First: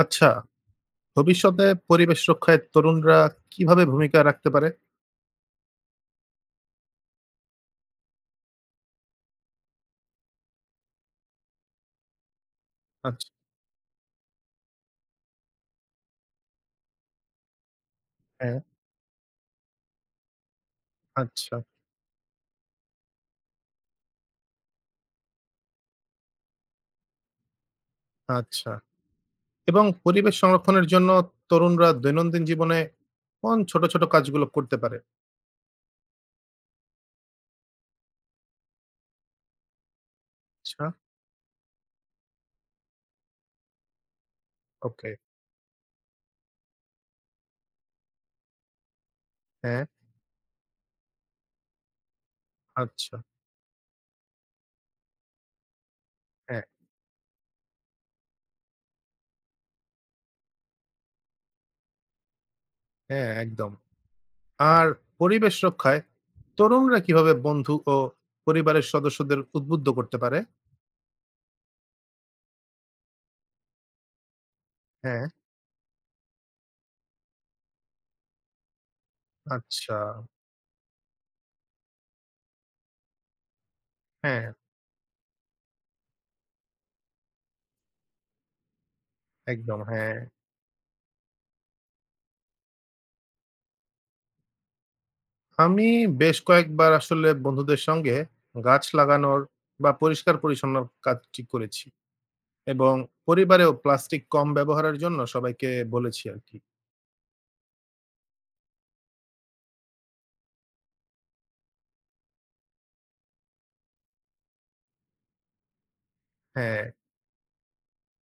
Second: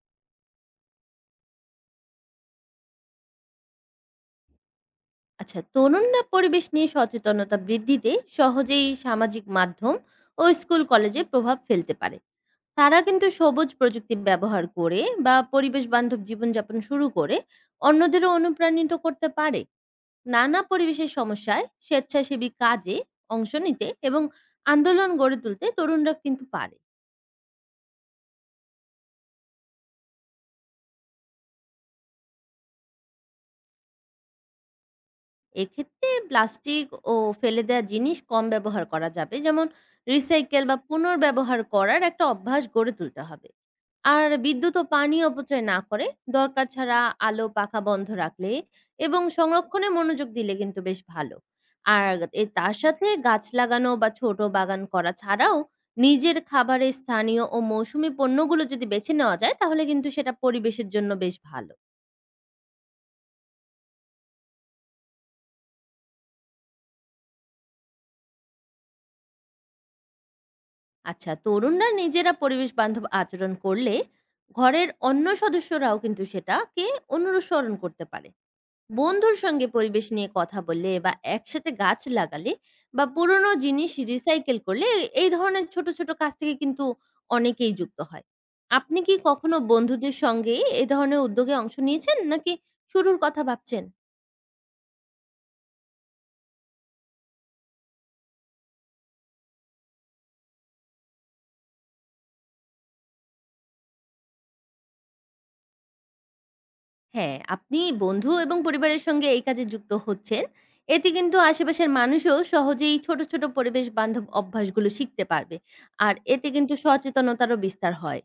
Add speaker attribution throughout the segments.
Speaker 1: আচ্ছা, ভবিষ্যতে পরিবেশ রক্ষায় তরুণরা কিভাবে ভূমিকা রাখতে পারে?
Speaker 2: আচ্ছা তরুণরা পরিবেশ নিয়ে সচেতনতা বৃদ্ধিতে সহজেই সামাজিক মাধ্যম ও স্কুল কলেজে প্রভাব ফেলতে পারে। তারা কিন্তু
Speaker 1: আচ্ছা,
Speaker 2: সবুজ প্রযুক্তি ব্যবহার করে বা পরিবেশ বান্ধব জীবনযাপন শুরু করে অন্যদেরও
Speaker 1: হ্যাঁ,
Speaker 2: অনুপ্রাণিত করতে পারে। নানা পরিবেশের
Speaker 1: আচ্ছা,
Speaker 2: সমস্যায় স্বেচ্ছাসেবী কাজে অংশ নিতে এবং আন্দোলন গড়ে তুলতে তরুণরা কিন্তু পারে।
Speaker 1: আচ্ছা। এবং পরিবেশ সংরক্ষণের জন্য তরুণরা দৈনন্দিন জীবনে কোন ছোট, ছোট কাজগুলো করতে পারে?
Speaker 2: এক্ষেত্রে প্লাস্টিক ও ফেলে দেওয়া জিনিস কম ব্যবহার করা যাবে, যেমন রিসাইকেল বা
Speaker 1: আচ্ছা,
Speaker 2: পুনর্ব্যবহার করার একটা অভ্যাস গড়ে তুলতে হবে। আর বিদ্যুৎ ও
Speaker 1: ওকে,
Speaker 2: পানি অপচয় না করে দরকার ছাড়া আলো পাখা বন্ধ রাখলে এবং
Speaker 1: হ্যাঁ,
Speaker 2: সংরক্ষণে মনোযোগ দিলে কিন্তু বেশ ভালো। আর এ তার সাথে
Speaker 1: আচ্ছা,
Speaker 2: গাছ লাগানো বা ছোট বাগান করা ছাড়াও নিজের
Speaker 1: হ্যাঁ,
Speaker 2: খাবারে স্থানীয় ও মৌসুমী পণ্যগুলো যদি বেছে নেওয়া যায় তাহলে কিন্তু সেটা পরিবেশের জন্য বেশ ভালো।
Speaker 1: হ্যাঁ, একদম। আর পরিবেশ রক্ষায় তরুণরা কিভাবে বন্ধু ও পরিবারের সদস্যদের উদ্বুদ্ধ করতে পারে?
Speaker 2: আচ্ছা তরুণরা নিজেরা পরিবেশ বান্ধব আচরণ করলে ঘরের
Speaker 1: হ্যাঁ,
Speaker 2: অন্য সদস্যরাও কিন্তু সেটাকে অনুসরণ করতে পারে। বন্ধুর সঙ্গে
Speaker 1: আচ্ছা,
Speaker 2: পরিবেশ নিয়ে কথা বললে বা একসাথে গাছ লাগালে বা পুরনো জিনিস
Speaker 1: হ্যাঁ,
Speaker 2: রিসাইকেল করলে এই ধরনের ছোট ছোট কাজ থেকে কিন্তু অনেকেই যুক্ত হয়। আপনি কি কখনো
Speaker 1: একদম, হ্যাঁ।
Speaker 2: বন্ধুদের সঙ্গে এ ধরনের উদ্যোগে অংশ নিয়েছেন, নাকি শুরুর কথা ভাবছেন?
Speaker 1: আমি বেশ কয়েকবার আসলে বন্ধুদের সঙ্গে গাছ লাগানোর বা পরিষ্কার পরিচ্ছন্নর কাজটি করেছি, এবং পরিবারেও প্লাস্টিক কম ব্যবহারের জন্য সবাইকে বলেছি আর কি।
Speaker 2: হ্যাঁ, আপনি বন্ধু এবং পরিবারের সঙ্গে এই কাজে যুক্ত হচ্ছেন। এতে কিন্তু আশেপাশের মানুষও সহজেই ছোট, ছোট পরিবেশ বান্ধব অভ্যাসগুলো শিখতে পারবে। আর এতে কিন্তু
Speaker 1: হ্যাঁ,
Speaker 2: সচেতনতারও বিস্তার হয়।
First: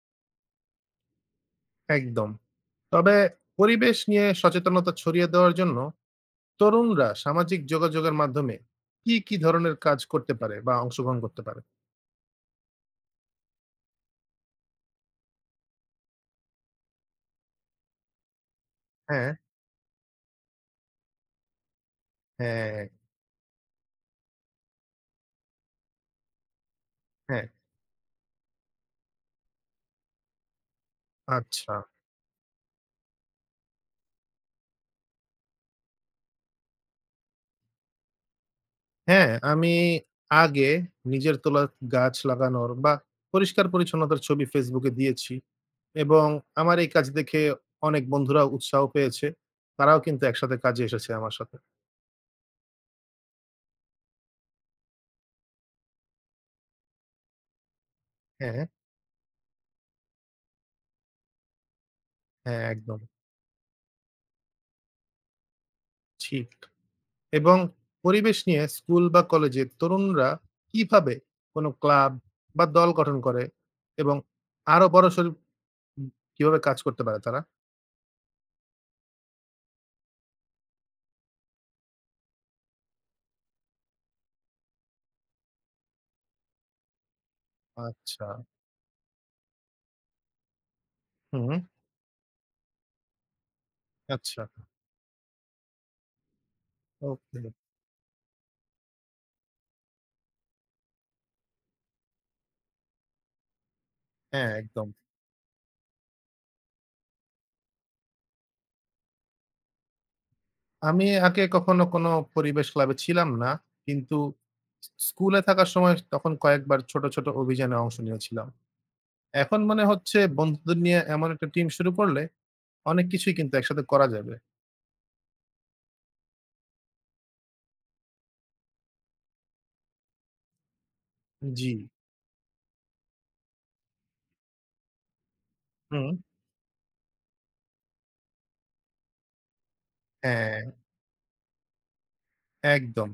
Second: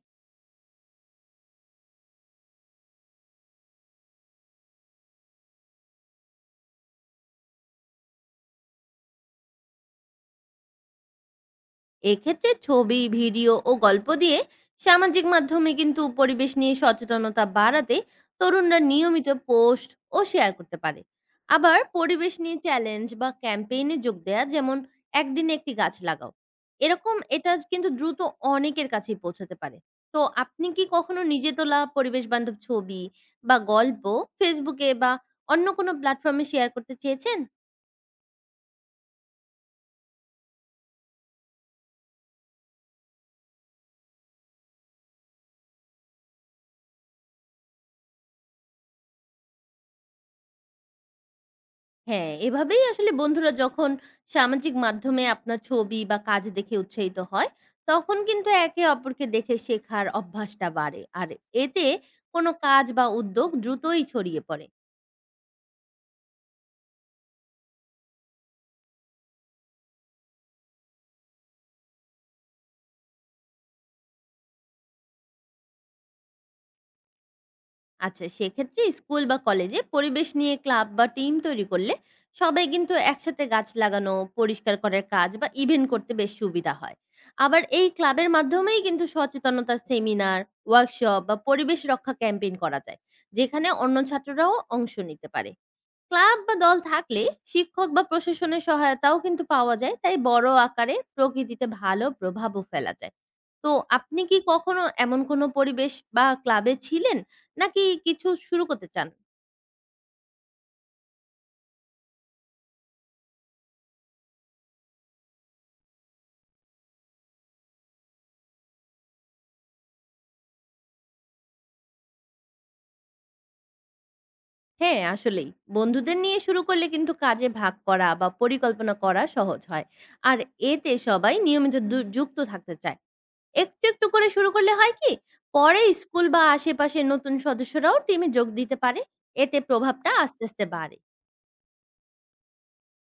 Speaker 1: একদম। তবে পরিবেশ নিয়ে সচেতনতা ছড়িয়ে দেওয়ার জন্য তরুণরা সামাজিক যোগাযোগের মাধ্যমে কি কি ধরনের কাজ করতে পারে বা অংশগ্রহণ করতে পারে?
Speaker 2: এক্ষেত্রে ছবি, ভিডিও ও গল্প দিয়ে সামাজিক মাধ্যমে কিন্তু পরিবেশ নিয়ে সচেতনতা বাড়াতে তরুণরা নিয়মিত
Speaker 1: হ্যাঁ,
Speaker 2: পোস্ট ও শেয়ার করতে পারে। আবার পরিবেশ নিয়ে
Speaker 1: হ্যাঁ,
Speaker 2: চ্যালেঞ্জ বা ক্যাম্পেইনে যোগ দেয়া, যেমন একদিনে একটি গাছ লাগাও এরকম,
Speaker 1: হ্যাঁ,
Speaker 2: এটা কিন্তু দ্রুত অনেকের কাছেই পৌঁছাতে পারে। তো আপনি কি কখনো নিজে
Speaker 1: আচ্ছা,
Speaker 2: তোলা পরিবেশ বান্ধব ছবি বা গল্প ফেসবুকে বা অন্য কোনো প্ল্যাটফর্মে শেয়ার করতে চেয়েছেন?
Speaker 1: হ্যাঁ। আমি আগে নিজের তোলা গাছ লাগানোর বা পরিষ্কার পরিচ্ছন্নতার ছবি ফেসবুকে দিয়েছি, এবং আমার এই কাজ দেখে অনেক বন্ধুরাও উৎসাহ পেয়েছে। তারাও কিন্তু একসাথে কাজে এসেছে আমার সাথে।
Speaker 2: হ্যাঁ, এভাবেই আসলে বন্ধুরা যখন সামাজিক মাধ্যমে আপনার ছবি বা কাজ দেখে উৎসাহিত হয়, তখন কিন্তু
Speaker 1: হ্যাঁ, হ্যাঁ,
Speaker 2: একে অপরকে দেখে শেখার অভ্যাসটা বাড়ে। আর এতে কোনো
Speaker 1: হ্যাঁ,
Speaker 2: কাজ
Speaker 1: একদম
Speaker 2: বা উদ্যোগ দ্রুতই ছড়িয়ে পড়ে।
Speaker 1: ঠিক। এবং পরিবেশ নিয়ে স্কুল বা কলেজে তরুণরা কিভাবে কোনো ক্লাব বা দল গঠন করে এবং আরো বড়সড়, উম কিভাবে কাজ করতে পারে তারা?
Speaker 2: আচ্ছা সেক্ষেত্রে স্কুল বা কলেজে পরিবেশ নিয়ে ক্লাব বা টিম তৈরি করলে সবাই কিন্তু একসাথে গাছ লাগানো, পরিষ্কার করার কাজ বা ইভেন্ট করতে বেশ সুবিধা হয়। আবার এই
Speaker 1: আচ্ছা।
Speaker 2: ক্লাবের মাধ্যমেই কিন্তু সচেতনতার সেমিনার, ওয়ার্কশপ বা
Speaker 1: হুম,
Speaker 2: পরিবেশ রক্ষা ক্যাম্পেইন করা যায়, যেখানে অন্য
Speaker 1: আচ্ছা।
Speaker 2: ছাত্ররাও অংশ নিতে পারে। ক্লাব বা দল থাকলে
Speaker 1: ওকে।
Speaker 2: শিক্ষক বা প্রশাসনের সহায়তাও কিন্তু পাওয়া যায়, তাই বড় আকারে প্রকৃতিতে ভালো প্রভাবও ফেলা যায়। তো আপনি কি
Speaker 1: হ্যাঁ,
Speaker 2: কখনো
Speaker 1: একদম।
Speaker 2: এমন কোনো পরিবেশ বা ক্লাবে ছিলেন, নাকি কিছু শুরু করতে চান?
Speaker 1: আমি আগে কখনো কোনো পরিবেশ ক্লাবে ছিলাম না। কিন্তু স্কুলে থাকার সময় তখন কয়েকবার ছোট, ছোট অভিযানে অংশ নিয়েছিলাম। এখন মনে হচ্ছে বন্ধুদের নিয়ে এমন একটা টিম শুরু করলে অনেক কিছুই কিন্তু একসাথে করা যাবে।
Speaker 2: হ্যাঁ আসলেই, বন্ধুদের নিয়ে শুরু করলে কিন্তু কাজে ভাগ করা বা পরিকল্পনা করা সহজ হয়। আর এতে সবাই
Speaker 1: জি।
Speaker 2: নিয়মিত যুক্ত থাকতে চায়। একটু একটু করে শুরু করলে হয় কি, পরে
Speaker 1: হুম।
Speaker 2: স্কুল বা আশেপাশের নতুন সদস্যরাও টিমে যোগ দিতে পারে। এতে প্রভাবটা আস্তে
Speaker 1: হ্যাঁ,
Speaker 2: আস্তে বাড়ে।
Speaker 1: একদম।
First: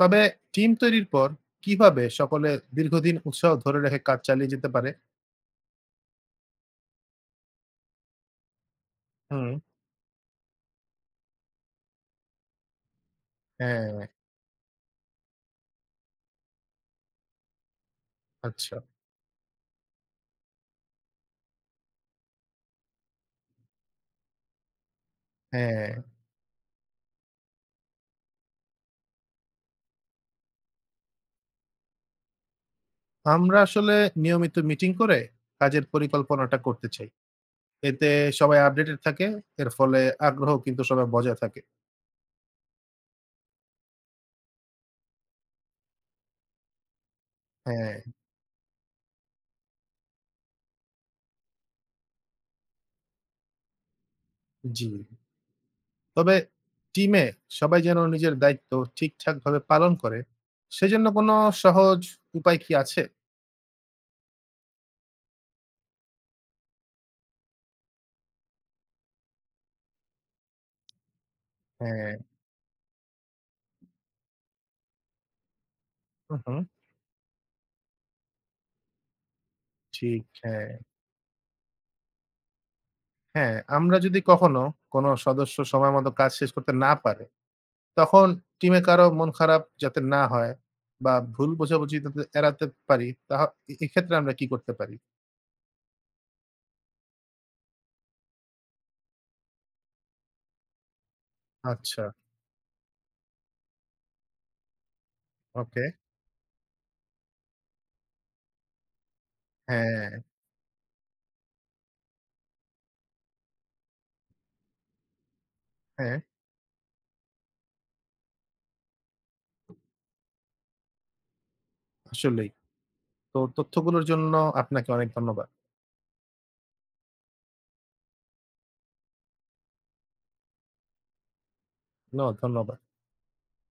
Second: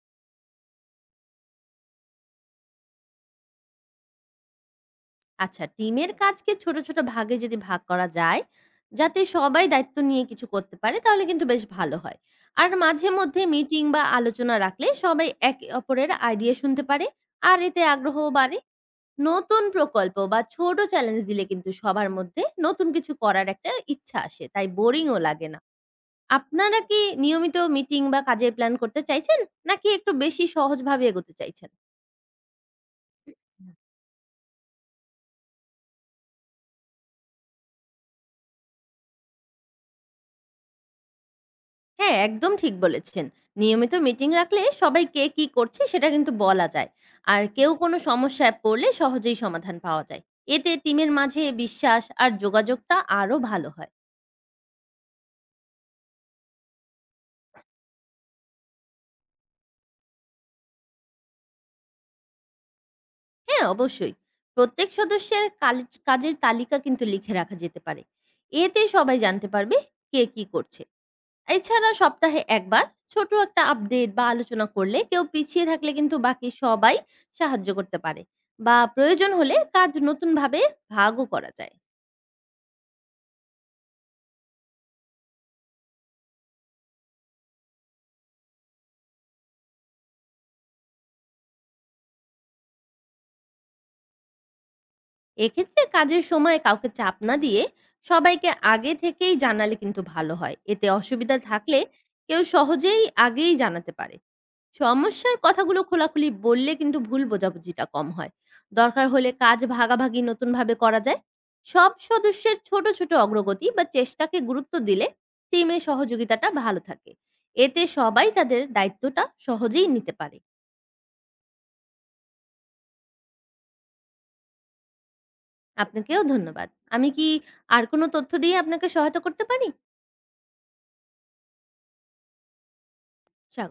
Speaker 1: তবে টিম তৈরির পর কিভাবে সকলে দীর্ঘদিন উৎসাহ ধরে রেখে কাজ চালিয়ে যেতে পারে?
Speaker 2: আচ্ছা, টিমের কাজকে ছোট, ছোট ভাগে যদি ভাগ করা যায়, যাতে
Speaker 1: হুম।
Speaker 2: সবাই দায়িত্ব নিয়ে কিছু করতে পারে, তাহলে কিন্তু বেশ ভালো হয়। আর মাঝে মধ্যে মিটিং বা
Speaker 1: হ্যাঁ,
Speaker 2: আলোচনা রাখলে সবাই একে অপরের আইডিয়া শুনতে পারে, আর এতে আগ্রহও বাড়ে।
Speaker 1: আচ্ছা।
Speaker 2: নতুন প্রকল্প বা ছোট চ্যালেঞ্জ দিলে কিন্তু সবার মধ্যে নতুন কিছু করার একটা ইচ্ছা আসে, তাই বোরিংও লাগে না।
Speaker 1: হ্যাঁ,
Speaker 2: আপনারা কি নিয়মিত মিটিং বা কাজের প্ল্যান করতে চাইছেন? নাকি একটু বেশি সহজভাবে এগোতে চাইছেন?
Speaker 1: আমরা আসলে নিয়মিত মিটিং করে কাজের পরিকল্পনাটা করতে চাই। এতে সবাই আপডেটেড থাকে। এর ফলে আগ্রহ কিন্তু সবার বজায় থাকে।
Speaker 2: হ্যাঁ, একদম ঠিক বলেছেন। নিয়মিত মিটিং রাখলে সবাই কে কি করছে সেটা কিন্তু বলা যায়। আর কেউ
Speaker 1: হ্যাঁ,
Speaker 2: কোনো সমস্যায় পড়লে সহজেই সমাধান পাওয়া যায়। এতে টিমের মাঝে বিশ্বাস আর যোগাযোগটা আরো ভালো হয়।
Speaker 1: জি। তবে টিমে সবাই যেন নিজের দায়িত্ব ঠিকঠাকভাবে পালন করে, সেজন্য কোনো সহজ উপায় কি আছে?
Speaker 2: হ্যাঁ, অবশ্যই। প্রত্যেক সদস্যের কালেজ কাজের তালিকা কিন্তু লিখে রাখা যেতে পারে। এতে সবাই জানতে পারবে কে কি করছে। এছাড়া
Speaker 1: হ্যাঁ,
Speaker 2: সপ্তাহে একবার ছোট একটা আপডেট বা আলোচনা করলে কেউ পিছিয়ে থাকলে কিন্তু
Speaker 1: হু,
Speaker 2: বাকি
Speaker 1: হু,
Speaker 2: সবাই সাহায্য করতে পারে বা প্রয়োজন হলে কাজ
Speaker 1: ঠিক,
Speaker 2: নতুনভাবে
Speaker 1: হ্যাঁ।
Speaker 2: ভাগও করা যায়।
Speaker 1: হ্যাঁ, আমরা যদি কখনো কোনো সদস্য সময়মতো কাজ শেষ করতে না পারে, তখন টিমে কারো মন খারাপ যাতে না হয় বা ভুল বোঝাবুঝি যাতে এড়াতে পারি, তাহ এ এক্ষেত্রে আমরা কি করতে পারি?
Speaker 2: এক্ষেত্রে কাজের সময় কাউকে চাপ না দিয়ে সবাইকে আগে থেকেই জানালে কিন্তু ভালো হয়। এতে অসুবিধা থাকলে
Speaker 1: আচ্ছা,
Speaker 2: কেউ সহজেই আগেই জানাতে পারে। সমস্যার কথাগুলো
Speaker 1: ওকে।
Speaker 2: খোলাখুলি বললে কিন্তু ভুল বোঝাবুঝিটা কম হয়। দরকার হলে কাজ
Speaker 1: হ্যাঁ,
Speaker 2: ভাগাভাগি নতুনভাবে করা যায়। সব সদস্যের ছোট ছোট অগ্রগতি বা চেষ্টাকে গুরুত্ব দিলে টিমের
Speaker 1: হ্যাঁ,
Speaker 2: সহযোগিতাটা ভালো থাকে। এতে সবাই তাদের দায়িত্বটা সহজেই নিতে পারে।
Speaker 1: আসলেই। তো তথ্যগুলোর জন্য আপনাকে অনেক ধন্যবাদ।
Speaker 2: আপনাকেও ধন্যবাদ। আমি কি আর কোনো তথ্য দিয়ে আপনাকে সহায়তা করতে পারি?
Speaker 1: ধন্যবাদ।
Speaker 2: স্বাগত।